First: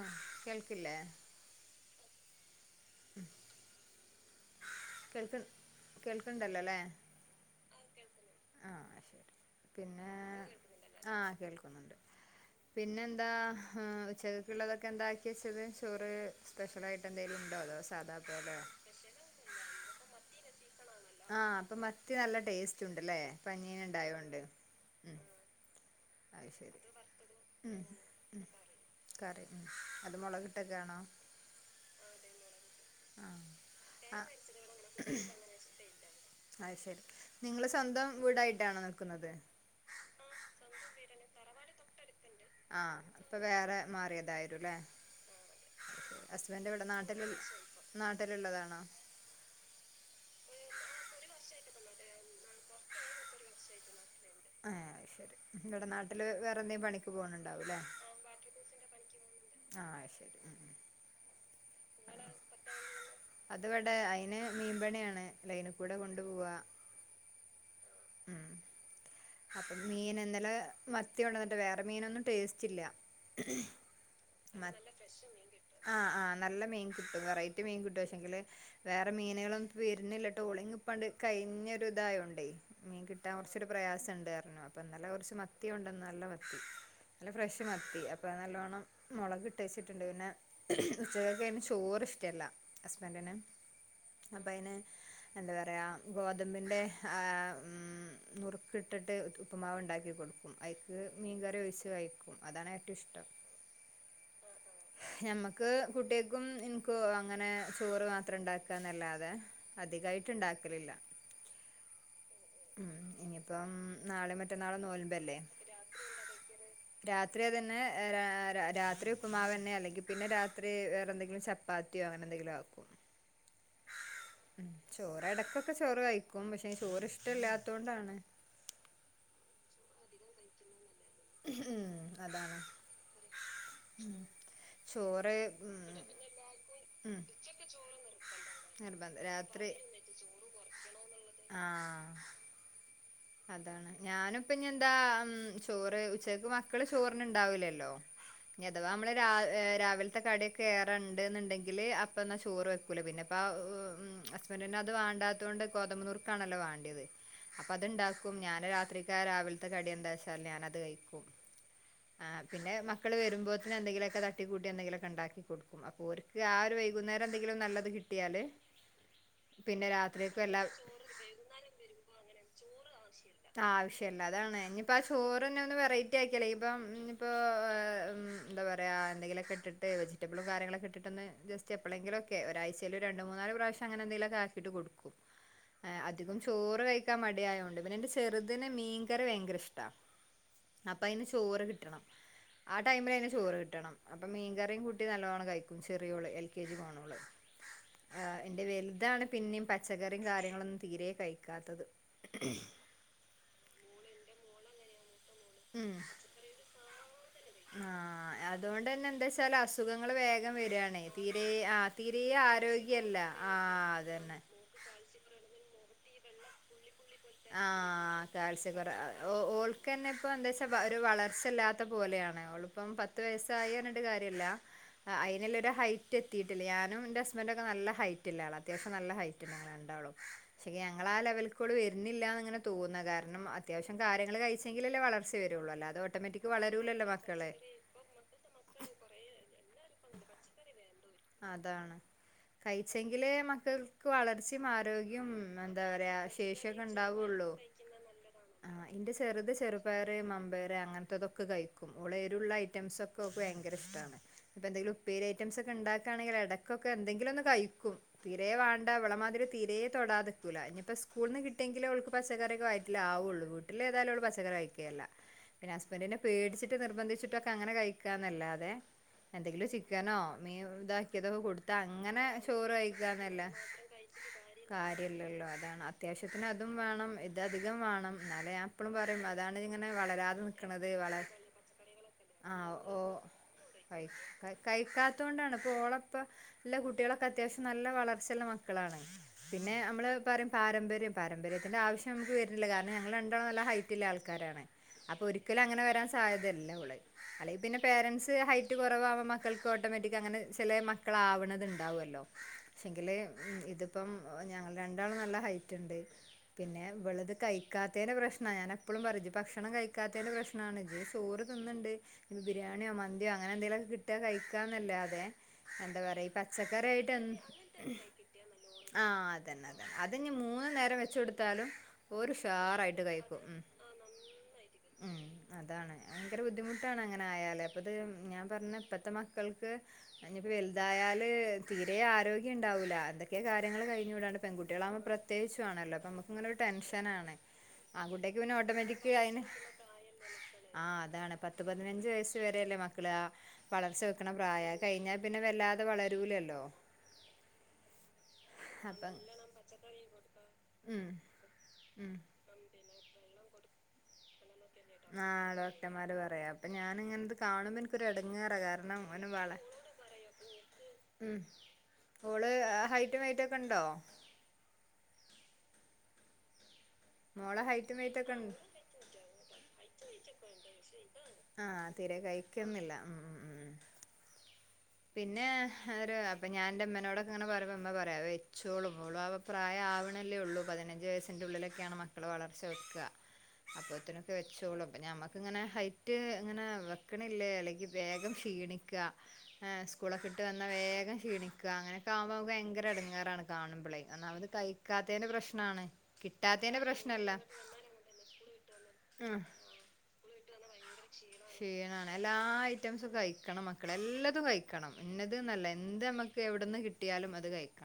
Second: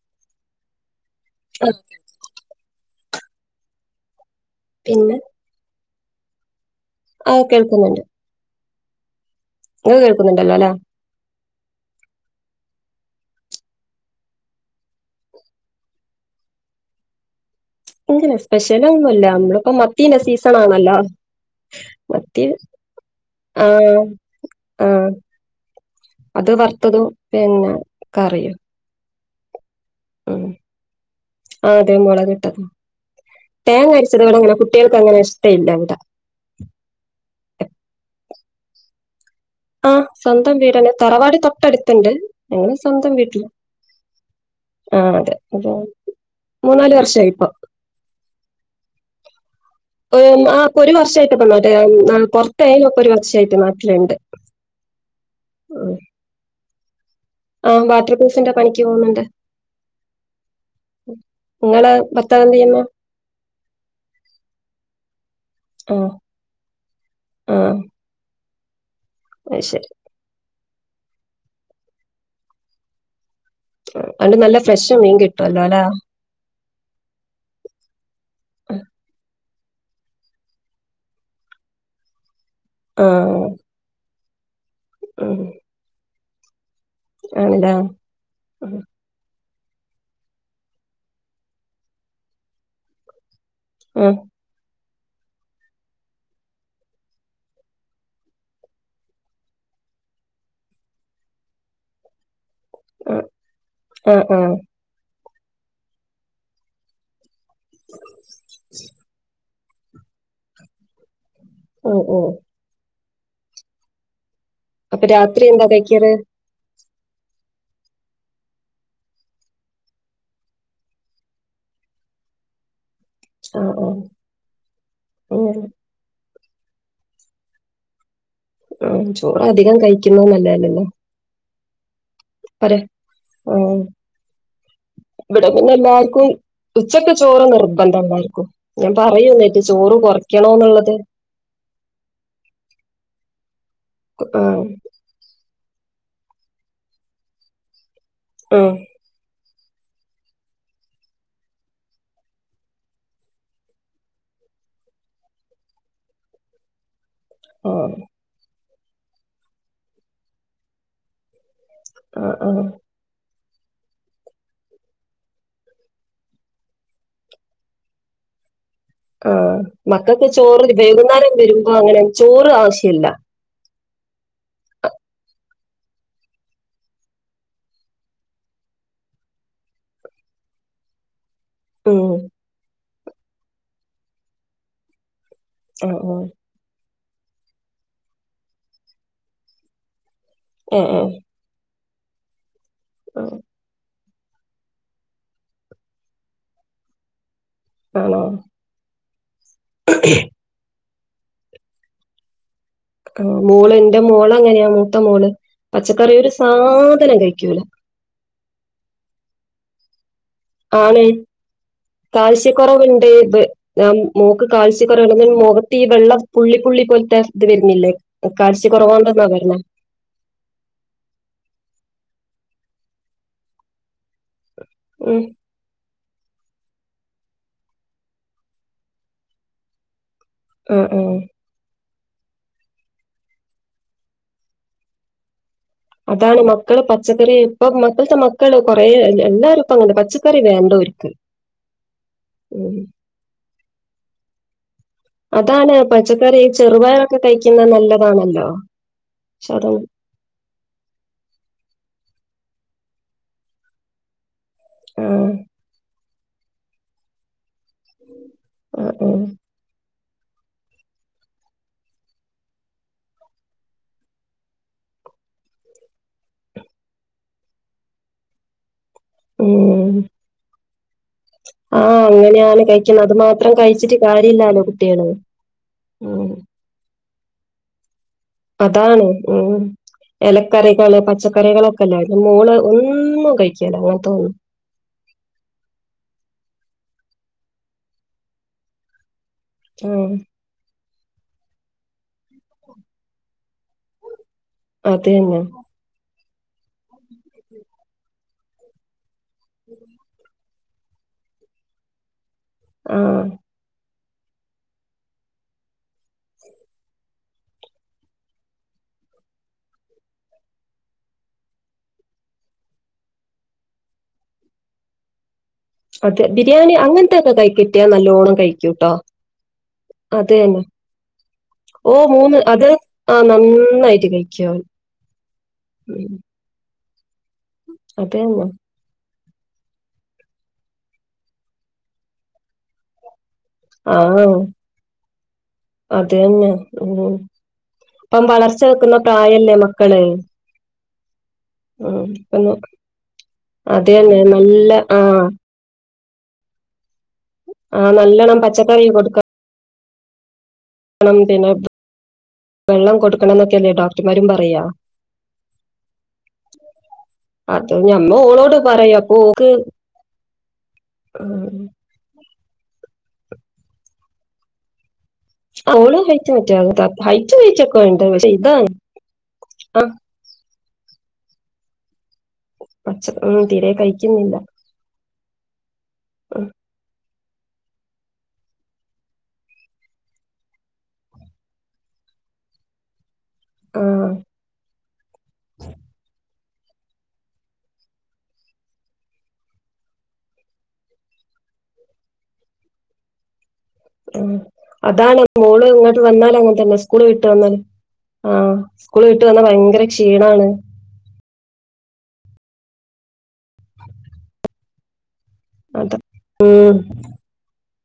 ആഹ് കേൾക്കില്ലേ ആഹ് പിന്നെ കേൾക് കേൾക്ണ്ടല്ലോ ലേ ആഹ് കേൾക്കുന്നുണ്ട് ആഹ് ശരി ഇങ്ങള് പിന്നെ കേൾക്കുന്നുണ്ടല്ലോ അല്ലെ ആഹ് കേൾക്കുന്നുണ്ട് പിന്നെ എന്താ ഹ് ഉച്ചകക്ക്ള്ളതൊക്കെ എന്താക്കി വെച്ചത് ചോറ് സ്പെഷ്യലായിട്ടെന്തേലും ഇണ്ട് സ്പെഷ്യലൊന്നുല്ല അമ്മള് ഓ മത്തിന്റെ സീസൺ ആണോ ഇപ്പം ആ അപ്പൊ മത്തി നല്ല ടേസ്റ്റ് ഉണ്ട് അല്ലേ പനീൻ ആഹ് ഇണ്ടായൊണ്ട് ആഹ് ഉം അത് വറുത്തതും പിന്നെ ഉം ഉം കറിയും കറി അത് ഉം മുളകെട്ടൊക്കൊണോ തത് [unintelligible] തേങ്ങ അരച്ചതോടെ അങ്ങനെ കുട്ടികൾക്ക് അങ്ങനെ ഇഷ്ടയില്ല ഇവിടെ ആണോ നിൽക്കുന്നത് ആ സ്വന്തം വീട് തന്നെ തറവാട് തൊട്ടടുത്തുണ്ട് ഞങ്ങള് ആഹ് സ്വന്തം അപ്പൊ വീട്ടില് വേറെ മാറിയതായിരും അല്ലെ ആഹ് അതെ അപ്പൊ ഹസ്ബൻ് എവിടാ മൂന്നാല് നാട്ടില വർഷായി ഇപ്പൊ നാട്ടിലുള്ളതാണോ ആ ഇപ്പൊ ഒരു വർഷമായിട്ട് ഇപ്പ മറ്റേ പുറത്തായരുന്നു ഇപ്പൊ ഒരു വർഷമായിട്ട് നാട്ടിലുണ്ട് ആഹ് ശരി നിങ്ങടെ നാട്ടില് വേ- [unintelligible] പോണണ്ടാവല്ലെ ആഹ് വാട്ടർ പ്രൂഫിന്റെ പണിക്ക് പോകുന്നുണ്ട് ആഹ ശരി ഇങ്ങളെ ഭർത്താവ് എന്ത് ചെയ്യുന്നു അത്വിടെ അയിന് മീൻപണിയാണ് ലൈനെ കൂടെ ആഹ് കൊണ്ടുപോവാ ആഹ് അത് അപ്പൊ ശരി മൻ ന്നല മത്തി കൊണ്ടന്നിട്ട് വേറെ മീനൊന്നും ടേസ്റ്റ് ഇല്ല ആ, അതുകൊണ്ട് നല്ല ഫ്രഷ് മീൻ കിട്ടുവല്ലോ അല്ലെ ആ ആ് നല്ല മീൻ കിട്ടും വെറൈറ്റി മീൻ കിട്ടും പക്ഷെങ്കില് വേറെ മീനുകളും വരുന്നില്ല ടോളിങ് ഇപ്പാണ്ട് കഴിഞ്ഞൊ ഒരു ഇതായോണ്ടേ മീൻ കിട്ടാൻ ആഹ് കുറച്ചൊരു പ്രയാസം ഉണ്ടര്ന്ന് അപ്പൊ നല്ല കുറച്ച് ഉം മത്തിയ കൊണ്ടെന്ന് നല്ല മത്തി നല്ല ഫ്രഷ് ആണല്ലേ മത്തി അപ്പൊ ഉം നല്ലോണ്ണം മുളക്ട്ട് ട്ട് വച്ചിട്ടുണ്ട് പിന്നെ ഉച്ചകേക്ക് പിന്നെ ചോറ് ഇഷ്ടല്ല ഹസ്ബൻ്റിന് ഉം ഉം ട്ട് അപ്പ അയിന് എന്താ പറയാ ഗോതമ്പിന്റെ ആ നുറുക്ക് ഇട്ടിട്ട് ഉപ്പ്മാവ് ഉണ്ടാക്കി കൊടുക്കും അയ്ക്ക് മീൻകറി ഒഴിച്ച് കഴിക്കും അതാണ് ഏറ്റവും ഉം ഇഷ്ടം ഉം ഉം ഞമ്മക്ക് കുട്ടികക്കും ഇൻക്കും അങ്ങനെ ചോറ് മാത്രം ഇണ്ടാക്കുകന്നല്ലാതെ അധികായിട്ട് ണ്ടാക്കലില്ല ഉം ഉം ഉം ഇനിയിപ്പം നാളെ മ അപ്പൊ രാത്രി എന്താ കയ്ക്കാറ് രാത്രി അതെന്നെ രാത്രി ഉപ്പ്മാവ് ന്ന അല്ലെങ്കിൽ പിന്നെ രാത്രി വേറെ എന്തെങ്കിലും ചപ്പാത്തിയോ അങ്ങനെ എന്തെങ്കിലും ആക്കും ആഹ് ആഹ് ഉ ചോറ് ഉം എടക്കൊക്കെ ചോറ് കഴി ക്കും പക്ഷെ ചോറ് ഇഷ്ടല്ലാതോണ്ടാണ് ഉം ചോറ് അധികം കഴിക്കുന്ന നല്ല അല്ലല്ലോ ഉം അതാണ് അരെ ആ ചോറ് ഇവിടെ പിന്നെ ഉം എല്ലാർക്കും ഉച്ചക്ക് ഉം ചോറ് നിർബന്ധ എല്ലാർക്കും ഞാൻ നിർബന്ധം പറയും ന്നിട്ട് രാത്രി ചോറ് കുറയ്ക്കണോന്നുള്ളത് ആഹ് അതാണ് ഞാനുപ്പ ഇനി എന്താ ചോറ് ഉച്ചക്ക് മക്കള് ചോറിന് ഉണ്ടാവില്ലല്ലോ ആഹ് നിഅഥവാ നമ്മള് രാ രാവിലത്തെ കടിയൊക്കെ ഏറെണ്ട് ന്ന്ണ്ടെങ്കിൽ അപ്പ എന്നാ ചോറ് വെക്കൂലേ പിന്നെ അപ്പ ആ ഹസ്ബൻഡ തന്നെ അത് വാണ്ടാത്തൊണ്ട് ഗോതമ്പനൂർക്കാണല്ലോ വേണ്ടിയത് അപ്പൊ ആഹ് അത്ണ്ടാക്കും ഞാന് രാത്രിക്ക് രാവിലത്തെ കടി എന്താ വെച്ചാൽ ഞാനത് കഴിക്കും ആഹ് പിന്നെ മക്കള് വരുമ്പോ എന്തെങ്കിലുമൊക്കെ തട്ടി കൂട്ടി എന്തെങ്കിലൊക്കെ ഇണ്ടാക്കി കൊടുക്കും അപ്പോ ഓർക്ക് ആ ഒരു വൈകുന്നേരം എന്തെങ്കിലും നല്ലത് കിട്ടിയാല്- ആഹ് പിന്നെ മക്കൾക്ക് രാത്രിക്കും ചോറ് എല്ലാ വൈകുന്നേരം വരുമ്പോ അങ്ങനെ ചോറ് ആവശ്യ ആവശ്യില്ല ആഹ് വിഷ് ശ്യല്ല അതാണ് ഇനിയിപ്പം ആ ചോറന്നെ ഒന്ന് വെറൈറ്റി ആക്കിയാല്. ഇപ്പം ഇനി ഇപ്പം ആഹ് ഇം എന്താ പറയാ എന്തെങ്കിലൊക്കെ ഇട്ടിട്ട് വെജിറ്റബിളും കാര്യങ്ങളൊക്കെ ഇട്ടിട്ടൊന്ന് ജസ്റ്റ് ഉം എപ്പളെങ്കിലൊക്കെ ഒരാഴ്ച്ചേല് രണ്ട് മൂന്നാല് പ്രാവ ശ്യം അങ്ങനെന്തെങ്കിലുഒക്കെ ആക്കീട്ട് കൊടുക്കും. ആഹ് ഏഹ് ആഹ് അധികം ചോറ് കഴി ക്കാൻ മടിയായോണ്ട് പിന്നെ എന്റെ ചെറുതിന് മീൻകറി ഭയങ്കര ഇഷ്ടാ. അപ്പ ആഹ് അതിന് ചോറ് കിട്ടണം ആ ടൈമില് അതിന് ആഹ് ചോറ് കിട്ടണം. അപ്പ മീൻകറിയും കൂട്ടി നല്ലോണം കഴിക്കും ചെറിയോള് എൽ. കെ. ജി പോണവള്. ആണോ ആഹ് എന്റെ വലുതാണ് പിന്നെയും പച്ചക്കറിയും കാര്യങ്ങളൊന്നും തീരേ കഴിക്കാത്തത് ആഹ് മോള് എന്റെ മോള് അങ്ങനെയാ മൂത്ത മോള്. ഉം പച്ചക്കറി ഒരു സാധനം കഴിക്കൂല. ആഹ് അതോണ്ടന്നെ എന്താച്ചാല് അസുഖങ്ങള് വേഗം വരാണേ ആണ് തീരെ ആ തീരെ കാൽസ്യക്കുറവെണ്ട് ആരോഗ്യല്ല ബ് അ ആഹ് അതന്നെ മോക്ക് കാൽസ്യക്കുറവെണ്ട് ഇങ്ങനീ മുഖത്ത് ഈ വെള്ള പുള്ളി പുള്ളി പോൽ ആഹ് കാൽസ്യക്കുറ അ ഓ പറഞ്ഞേ ഓൾക്കന്നെ പ്പോന്താച്ചാ വ ഒരു വളർച്ചല്ലാത്ത പോലെയാണ്. ന്ന ഓള്പ്പം പത്ത് വയസായി അർഞ് ട്ട് കാര്യല്ല അ ഉം അയിന്ള്ളരു ഹൈറ്റ് റ്റ എത്തിയിട്ടില്ല. ഞാനുംൻ്റെ ഹസ്ബന്റൊക്കെ നല്ല ഹൈറ്റില്ല ആളാ അത്യാവ്യം നല്ല ഹൈറ്റില്ല ആളാ ണ്ടാളും. ക്ഷേ ആ ആ യങ്ങളാ ലെവൽ കോള് വെ ന്നില്ലാന്ന്ങ്ങനെ തോന്ന കാരണം അത്യാവശ്യം കാര്യങ്ങള് കഴിച്ചെങ്കിലെല്ലേ വളർച്ച വ അതാണ് മക്കള് പച്ചക്കറി ഇപ്പം മ പൾത്തെ മക്കള് കൊറേ എൽ എല്ലാരുംപ്പ അങ്ങന്നെ പച്ചക്കറി വേണ്ട ഓര്ക്ക് അതാണ് കഴിച്ചെങ്കിലേ മ ക്കക്ക് വളർച് മാ രോഗ്യം അഹ് അതാണ് എന്താ പറ്യാ പച്ചക്കറി ശേഷി ഒക്കെ ചെറുപയറൊക്കെ ണ്ടാവോള്ളൂ. കഴിക്കുന്നത് നല്ലതാണല്ലോ ആഹ് ന്റെ പക്ഷെ ചെറ്ത് അത് ചെറുപയറ് മമ്പേര് അങ്ങൻത്തൊതൊക്കെ കഴിക്കും ഓള് രുള്ള ഐറ്റംസ് ഒക്കെ ഓക് വയങ്കര ഇഷ്ട്ടാണ് ഇപ്പ എന്തങ്കിലു ആ ഉപ്പേരി ഐറ്റംസോക്കെ ണ്ടാ ണെങ്കിൽ ഇടക്കൊക്കെ എന്തങ്കിലും ഒന്ന് ക തീരരെേ ആ വേണ്ട ആ വിളമാതിരി തീരെ ൊടാതെക്കൂല ഇനിയിപ്പോ സ്കൂള നിന്ന് കിട്ടിയെങ്കിൽ അവക്ക് പച്ചക്കറ ഒെ കായിട്ടില്ല ആവുള്ളൂ വീട്ടിൽ ഏതായും അവ പച്ചക്കറി കഴുകയല്ല പിന്നെ ഹസ്ബൻഡിനെ പടിച്ചട്ട് നിർബന്ധിച്ചിട്ടൊക്കെ അങ്ങനെ കഴിക്കാന്നല്ലാതെ എന്തെങ്കിലും ഉം ചിക്കനോ മീ ഇാക്കിയത കൊടുത്താ ആഹ് അങ്ങനെ അങ്ങനെയാണ് ചോറ് കഴിക്കുന്നത് അത് വായിക്കാന്നല്ല മാത്രം കഴിച്ചിട്ട് കാര്യല്ലാലോ കുട്ടികള് കാര്യല്ലല്ലോ അതാണ് ഉം അത്യാവശ്യത്തിന് അതും വണം ഇത് അധികം വേണം എന്നാലേ ഞാൻ എപ്പളും അതാണ് പറയും ഉ അതാണ് ഇങ്ങനെ വളരാതെ നിക്കണത് ഇലക്കറികള് വള പച്ചക്കറികളൊക്കെല്ല അ മോള് ആഹ് ഓ ഒന്നും കഴിക്കലോ അങ്ങനെ തോന്നും ഓള ഇപ്പല്ല കുട്ടികളൊക്കെ അത്യാവശ്യം നല്ല വളർച്ചുള്ള മക്കളാണ് പിന്നെ നമ്മള് ഉം പറയും പാരമ്പര്യം പാരമ്പര്യത്തിന്റെ ആവശ്യം നമുക്ക് വുന്നില്ല കാരണം ഞങ്ങൾ രണ്ടാള നല്ല ഹൈറ്റില്ല ആൾക്ക് അത് തന്നെ ഒരിക്കലും അങ്ങനെ വരാൻ സാധ്യത ഇല്ല സാധ്യതില്ല ഇവളെ അല്ലെങ്കി പിന്നെ പേരൻസ് ഹൈറ്റ് കുറവാകുമ്പ മക്കൾക്ക് ഓട്ടോമാറ്റിക്ക് അങ്ങ്ട് ചിലെ മക്കള് ആവണത് ഇണ്ടാവ്വല്ലോ ക്ഷേങ്കില് ആഹ് ഇതും ഇപ്പംആഹ് ഞങ്ങൾ രണ്ടാളും നല്ല ഹൈറ്റ് ഇണ്ട് പിന്നെ ഇവള്ത് കയ്ക്കാത്തതിൻ്റെ പ്രശ്നാ ഞാൻ എപ്പോളും പറഞ്ഞ് ഭക്ഷണം കഴിക്കാത്തേന്റെ പ്രശ്നാണ് ജ് സോറ് തിന്ന്ണ്ട് ഇങ്ങ് ബിരിയാണിയോ മന്തിയോ അങ്ങനെ എന്തെലൊക്കെ കിട്ടിയാൽ കഴിക്കാ എന്നല്ലാതെ എന്താ അത് പറയാ ഈ ബിരിയാണി പച്ചക്കറി ആയിട്ട് എന് അങ്ങനത്തൊക്കെ കൈ കിട്ടിയാ നല്ലോണം കഴിക്കൂട്ടോ ആഹ് അതന്നെ അതന്നെ അതന്നെ അത് തന്നെ മൂന്നു നേരം വെച്ച് കൊടുത്താലും ഓ ഓര് മൂന്ന് അത് ഷാറായിട്ട് ആഹ് കയ്ക്കും മ് നന്നായിട്ട് കഴിക്കും മ് അതാണ് ഭയങ്കര ബുദ്ധിമുട്ട് കാണാ ങ്ങ് ആയാല് അപ്പത് അവൻ ഉം മ് അത് ഞാൻ തന്നെ പറഞ്ഞ പ്പത്തെ മ ക്കൾക്ക് അനിപ്പ വല്തായാല് തീരെ ആരോഗ്യം ഉണ്ടാവൂല അതെ ക്കെ കാര്യങ്ങള് ആഹ് കയ്ഞ്ഞുകൂടാണ്ട് പെങ്കുട്ടികളുമ്പ പ്രത്യേകിച്ചുആണല്ലോ അപ്പ അത് നമ്മക്ക് ഇങ്ങന തന്നെ ഒരു ഉം ടെൻഷനാണ് ഇപ്പം ആങ്കുട്ടിക്ക് പിന്നെ വളർച്ച വെക്കുന്ന ഓട്ടോമാറ്റിക്ക് ആയ്ന് പ്രായല്ലേ മക്കള് ആ അതാണ് പത്ത് പതിനഞ്ച് ഉം വയസ് ഒന്ന് വരെല്ലേ മക്കള് ആ അത് വളർച്ച തന്നെ വെക്കണ നല്ല പ്രയാല് കയ്ഞ്ഞാ പിന്നെ വല്ലാതെ വളരൂലല്ലോ ആ നല്ലോണ്ണം പച്ചക്കറി കൊടുക്ക ച്ചകറി കൊടുക്കാ പണം തിനോത്ത് വെള്ളം കൊ കൊടുക്കണം എന്നൊക്കെ അല്ലേ ഡോക്ടർമാരും പറയാ ആഹ് ഡോക്ടർമാര് പറയാ അപ്പൊ ഞാനിങ്ങനത് അത് കാണുമ്പോ എനിക്കൊരു ഞമ്മ ഓളോട് എടങ്ങേറാ കാരണം അവന്റെ വള ആ ഉം ഓള് ഹൈറ്റും വൈറ്റും ഒക്കെ ഒണ്ടോ അവളും ഹൈറ്റ് [unintelligible] എന്താ ഹൈറ്റും മോളെ വെയ്റ്റും ഒക്കെ ഹൈറ്റും ഒണ്ട് വെയിറ്റും പക്ഷെ ഒക്കെ ഉ ഇതാണ് ആഹ് ആ തീരെ കയ്ക്കുന്നില്ല ഉം ഉം തീരെ കഴിക്കുന്നില്ല പിന്നെ ഒര് അപ്പൊ ഞാൻന്റെമ്മനോട അങ്ങനെ പറയ്മ്പോ ഉമ്മ പറയാ വെയ്ച്ചോളും മോളൂ അവ പ്രായ ആവ്ണേല്ലേ ഉള്ളൂ. പതിനഞ്ച് വയസ്സിന്റെ ഉള്ളിലേ ക്കാണ് മക്കള് വളർച്ച വെക്ക. ആ ആ അപ്പൊത്തിനൊക്കെ വെച്ചോളൂ. അപ്പൊ ഞമ്മക്കിങ്ങനെ ഹൈറ്റ് അങ്ങനെ വെക്ക്‌ണില്ലേ അല്ലെങ്കി വേഗം ക്ഷീണിക്കാ. ഏ സ്കൂളൊക്കെ ഇട്ട് വന്നാ വേഗം ക്ഷീണിക്ക. അങ്ങനെക്കാഉമ്പോ നമുക്ക് ഭയങ്കര എടങ്ങേറാണ്. കാണുമ്പളെ ഒന്നാമത് കയ്ക്കാത്തേന്റെ പ്രശ്നാണ് കിട് ങ്ങനെ തന്നെ സ്കൂള് വിട്ട് വന്നാല് ആഹ് സ്കൂള് വിട്ട് വന്നാ ഭയങ്കര ക്ഷീണാണ്. ക്ഷീണായി ക്ഷീണാണ് എല്ലാ ഐറ്റംസും കഴിക്കണം മക്കള് എല്ലതും കഴിക്കണം. ഇന്നത് ന്നല്ല അത എന്ത് നമ്മുക്ക് ഉം എവിടന്ന് കിട്ടിയാലും അത് കഴിക്ക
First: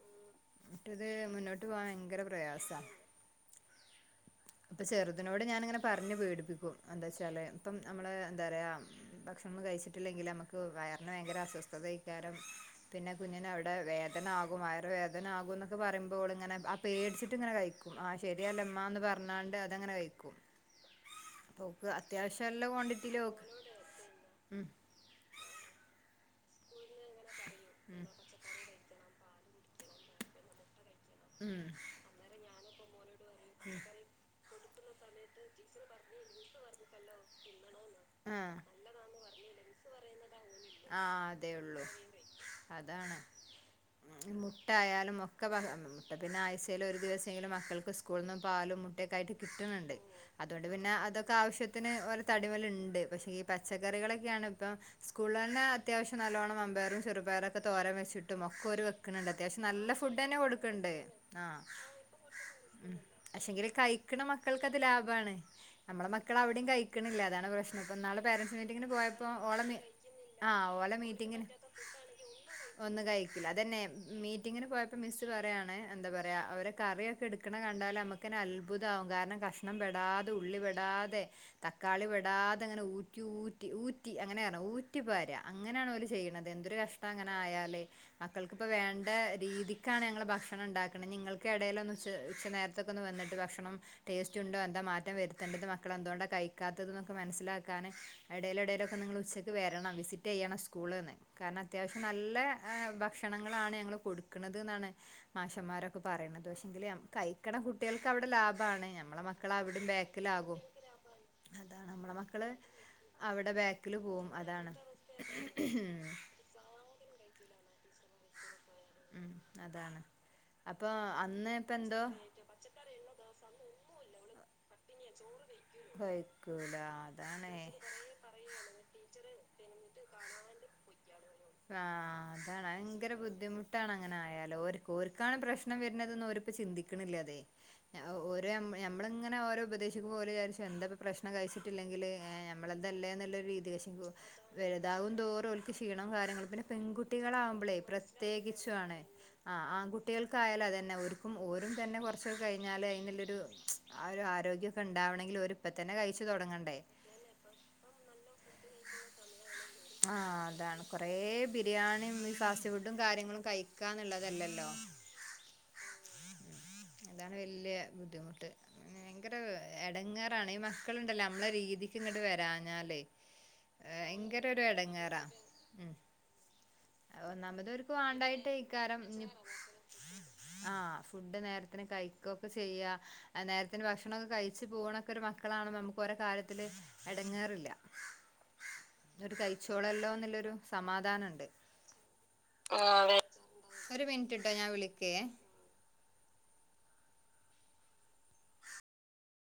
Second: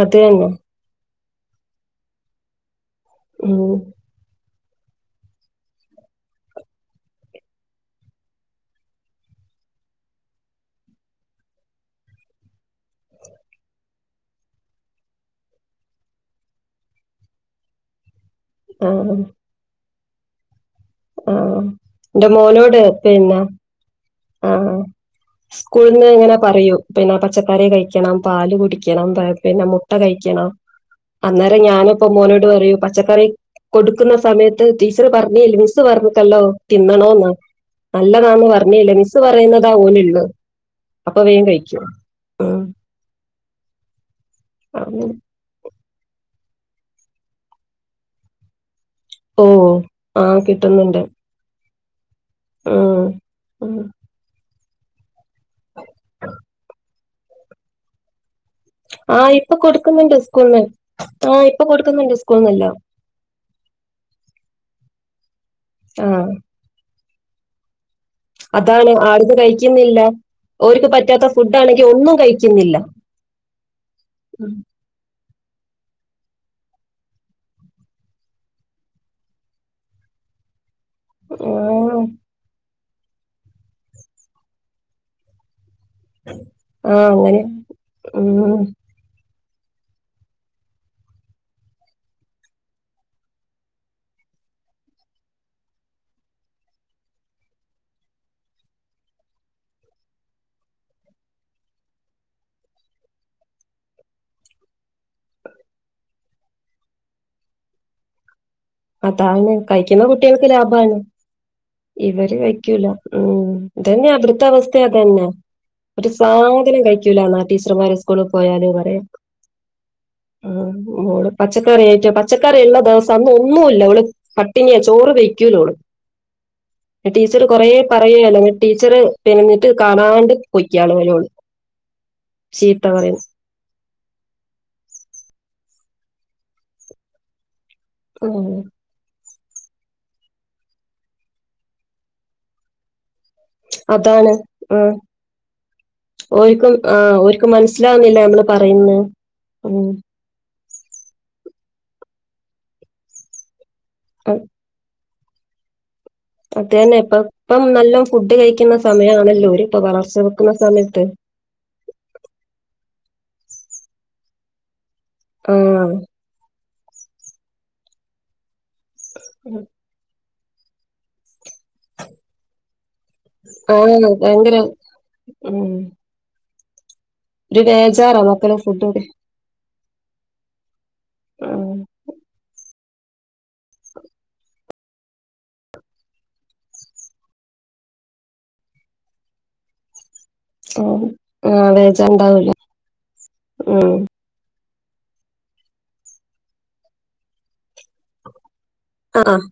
അത് തന്നെ അത് മുന്നോട്ട് പോവാൻ ഭയങ്കര [unintelligible] പ്രയാസാ ഉം ഇപ്പൊ ചെറുതിനോട് ഞാനിങ്ങനെ പറഞ്ഞു പേടിപ്പിക്കും, എന്താച്ചാല് ഇപ്പം നമ്മള് എന്താ പറയാ ഭക്ഷണം ഒന്നും കഴിച്ചിട്ടില്ലെങ്കില് നമുക്ക് വയറിന് ഭയങ്കര അസ്വസ്ഥതയ്ക്കാരം പിന്നെ കുഞ്ഞിനവിടെ വേതനാകും വയറ് വേദന ആകും എന്നൊക്കെ പറയുമ്പോ ഓള് ഇങ്ങനെ ആഹ് പേടിച്ച് [unintelligible] ഇങ്ങനെ കഴിക്കും വാശി ശെരിയല്ലുമ്മാന്ന് പറഞ്ഞാണ്ട് അതങ്ങനെ കഴി [unintelligible] ആഹ് ഇന്റെ മോനോട് ക്വാണ്ടിറ്റിയില് പിന്നെ ഓക്ക് ഉം ആഹ് സ്കൂളിന്ന് ഇങ്ങനെ പറയും [unintelligible] പച്ച കറി കഴിക്കണം പാല് കുടിക്കണം [unintelligible] പിന്നെ മുട്ട കഴിക്കണം അന്നേരം ഉം ഞാനിപ്പം മോനോട് പറയും പച്ച കൊടുക്കുന്ന സമയത്ത് ടീ ടീച്ചർ പറഞ്ഞ [unintelligible] പറഞ്ഞിട്ടല്ലോ തിന്നണോ എന്ന നല്ലതാന്ന് ആഹ് പറഞ്ഞില്ലെ മിസ്സ് പറയുന്നുന്നതാ ഒലെള്ളൂ ആഹ് അതെ ഒള്ളൂ അതാണ് മുട്ട ഉം ആയാലും ഒക്കെ പട്ട പിന്നെ ആഴ്ചേല് ഒരു ദിവസെങ്കിലും മക്കൾക്ക് സ്കൂള്ന്ന് പാലും മു ക്കായിട്ട് ഓ കിട്ട്ണ്‌ണ്ട് ആ അതോണ്ട് പിന്നെ കിട്ടുന്നുണ്ട് അതൊക്കെ ആവശ്യ [inaudible] ത്തിന് ഓലെ തടിമല്ണ്ട് ഉം പക്ഷെ ഈ ഉം പച്ചക്കറികളെക്കെയാണ് ഇപ്പ സ്കൂ സ്കൂള ന്ന അത്യാവശ്യം നല്ലോണം മമ്പേയ്റ് ചെറുപയറൊക്കെ തോരൻ വെച്ചിട്ട് ട്ടും ഒക്കെ ഒര് വെക്ക്ൺ ആ ഇണ്ട് ഇപ്പൊ അത്യാവശ്യം നല്ല കൊടുക്കുന്നുണ്ട് ഫുഡെന്നെ സ്കൂളിന്ന് കൊട്ക്ക്ണ്ട് ആ ഇപ്പൊ കൊടുക്കുന്നുണ്ട് സ്കൂളിന്നെല്ലാം പക്ഷെങ്കിൽ കഴ്ക്ക്ണ മക്കൾക്ക് അത് ലാഭാണ് ആ നമ്മളെമക്കൾ അവ്ടിം കഴി ക്ക്ണില്ല അതാണ് പ്രശ് പ്പം ഇന്നാൾ പാരന്റ്സ് മീറ്റിംഗിന് അതാണ് പോയപ്പോ ആടുന്ന് ഓളെ നി കഴിക്കുന്നില്ല ആ ഓര്ക്ക് ഓലെ പറ്റാത്ത മീറ്റിങ്ങിന് ഫുഡ് ആണെങ്കിൽ ഒന്നും കഴിക്കുന്നില്ല ഒന്നും കഴിക്ക്ല്ല അതെന്നെ മീറ്റിങ്ങിന് പോയപ്പോ മിസ്സ് പറിയാണ് എന്താ പറ അവര് കറിയൊക്കെ ഇട്ക്ക്ണെ കണ്ടാൽ അമ്മെക്കെന്നെ അത്ഭുതാവും കാരണം കഷണം പെടാതെ ഉള്ളി വെ ടാതെ ആ തക്കാളി പെടാതെ ഇങ്ങനെ ഊ ഊറ്റി ഊറ്റി ഊറ്റി അങ്ങനെ പർണെ ഊ റ്റി പാരാ അങ്ങനെയാൺ ഓൽ ചെയ്യ്ണെത് എന്തൊരു ആഹ് കഷ്ടാ ഇങ്ങനെ അങ്ങനെ ആയാൽ ഉം മക്കൾക്കിപ്പോ വേണ്ടെ രീതിക്കാണ് ഞങ്ങൾ ഭക്ഷണം ഇണ്ടാക്ക്ണെ ഇഞ് ഇങ്ങൾക്ക് എടെൽ ഒന്ന്‌ ഉച്ച ഉച്ചനേര്ത്തൊക്കെ ഒന്ന് വന്നിട്ട് ഭക്ഷണം ടേസ്റ്റ് ഉണ്ടോ എന്താ മാറ്റം വരുത്തേണ്ടത് മക്കൾ എന്തു കൊണ്ടാ കഴിക്കാത്തത് ഇന്നൊക്കെ മനസ്സിലാക്കാന് എടെൽ എടെലൊക്കെ ഒന്ന് ഇങ്ങൾ ഉച്ചക്ക് വെര് വെരണം വിസിറ്റ് ചെയ്യണം സ്കൂൾന്ന് കാരണം അത്യാവശ്യം നല്ല ഭക്ഷണങ്ങളാണ് ഞങ്ങൾ കൊട്ക്ക്ണത് ഇന്നാണ് മാഷന്മാരൊക്കെ പറിണെത് പക്ഷെങ്കിൽ അമ് കഴിക്കണ കുട്ടെൾക്ക് അവ്ടെ ലാഭ അതാണ് കഴിക്കുന്ന കുട്ടെൾക്ക് ലാഭാണ്. അതാണ് നമ്മളെ ഇവര് മക്കള് കഴിക്കൂല ഉം അവിടെ ബാക്കില് ഇതെന്നാ പോവും ഇവട് ത്തെ അതാണ് അവസ്ഥിം അതെന്നെ ഒര് സാധനം കഴിക്കൂലാന്നാ ടീച്ചർമാര് സ്കൂൾൽ പോയാലും ഉം അതാണ് ആ അപ്പൊ മോള് അന്ന് ഇപ്പ പച്ചക്കറി എന്തോ അയിറ്റം പച്ചക്കറി ഇള്ള ദിവസം അന്ന് ഓള് പട്ടിണിയാ ചോറ് വെയ് ക്കുലോള് കഴിക്കൂല ടീച്ചർ കൊറേ അതാണ് പറയെലോ ന്നട്ട് ടീച്ചർ തെരഞ്ഞിട്ട് കാണാണ്ട് പൊയ്ക്കാണോലോ ഓള് ചീത്ത പറി ട്ടാണ് അങ്ങനായാൽ ഓര്ക്ക് ഓര്ക്കാണ് പ്രശ്നം വെര്ണെത് ന്ന് ഒര്പ്പം ചിന്തിക്ക്ണ് ഇല്ല അതെയ് ഞ ഓര് ഉം നമ്മ നമ്മളെ ഇങ് ഇങ്ങനെ ഓരെ ഉപദേശിക്കുമ്പോ ഓര് വിചാരിച്ചും ഇപ്പെന്താപ്പം പ്രശ്നം കയിച്ചിട്ടില്ലെങ്കിൽ ഏ നമ്മളതല്ലേന്ന് ണ്ടൊര് രീതി പക്ഷെ കു അതാണ് ആഹ് വലുതാകും തോറും ഓൽക്ക് ക്ഷീണം കാര്യങ്ങളും പിന്നെ ഓര്ക്കും ആഹ് ഓര്ക്ക് പെൺകുട്ടികളാവുമ്പളെ മനസ്സിലാവുന്നില്ല നമ്മള് പ്രത്യേകിച്ചും ആണ് പറയുന്നെ ആ ഉം ആൺകുട്ടെൾക്കായാൽഅതെന്നെ ഓര്ക്കും ഓരും തന്നെ കൊർച്ചൊക്കെ കഴിഞ്ഞാല് അയിൻ ഇള്ളൊരു ആ ഒര് ആരോഗ്യം ഒക്കൊ ഇണ്ടാവണെ ള്ളൊരും ഇപ്പത്തന്നെ കഴിച്ചാ അതെന്നെ ഇപ്പം ഇപ്പം നല്ലോം ഫുഡ് കഴിക്കുന്ന സമയാണല്ലൊ ഓര് ഇപ്പ ആ വളർച്ച വെക്കുന്ന അതാണ് സമയത്ത് കൊറേ ബിരിയാണിയും ഈ ഫാസ്റ്റ്ഫുഡും കാര്യങ്ങളും കയിക്കാന്ന്ള്ളതല്ലല്ലോ ആ അതാണ് വല്യ ബുദ്ധിമുട്ട് ഭയങ്കര എടങ്ങേർ ട്ടാണ് ഈ മക്കള്ണ്ടല്ലോ നമ്മളെ രീതിക്ക്‌ങ്ങ‌ട്ട്‌ വരാഞ്ഞാലേ ആഹ് ഞാൻ ഭയങ്കര ങ്കരാ ഒരു എടങ്ങേറാ ഉം ഒരു ഒന്നാമത് അവര്ക്ക് ബേജാറാ മക്കള് വണ്ടായിട്ടായിക്കാരം. ഫുഡൊക്കെ ആഹ് ഫുഡ് ആഹ് നേരത്തിന് കഴിക്കൊക്കെ ചെയ്യാ നേരത്തിന് ഭക്ഷണൊക്കെകഴിച്ച് പോവണൊക്കൊരു മക്കളാണ് നമുക്കോരെകാര്യത്തില് എടങ്ങേറില്ല ഓര് കയിച്ചോളല്ലോന്നുള്ളൊരു ഒരു ആഹ് സമാധാനണ്ട്. ആഹ് ബേജാറുണ്ടാവൂലേ ആഹ്-അതെ ഉം ഒരുമിനിടറ്റെട്ടോ ഞാൻ വിളി കേ [inaudible] അആഹ്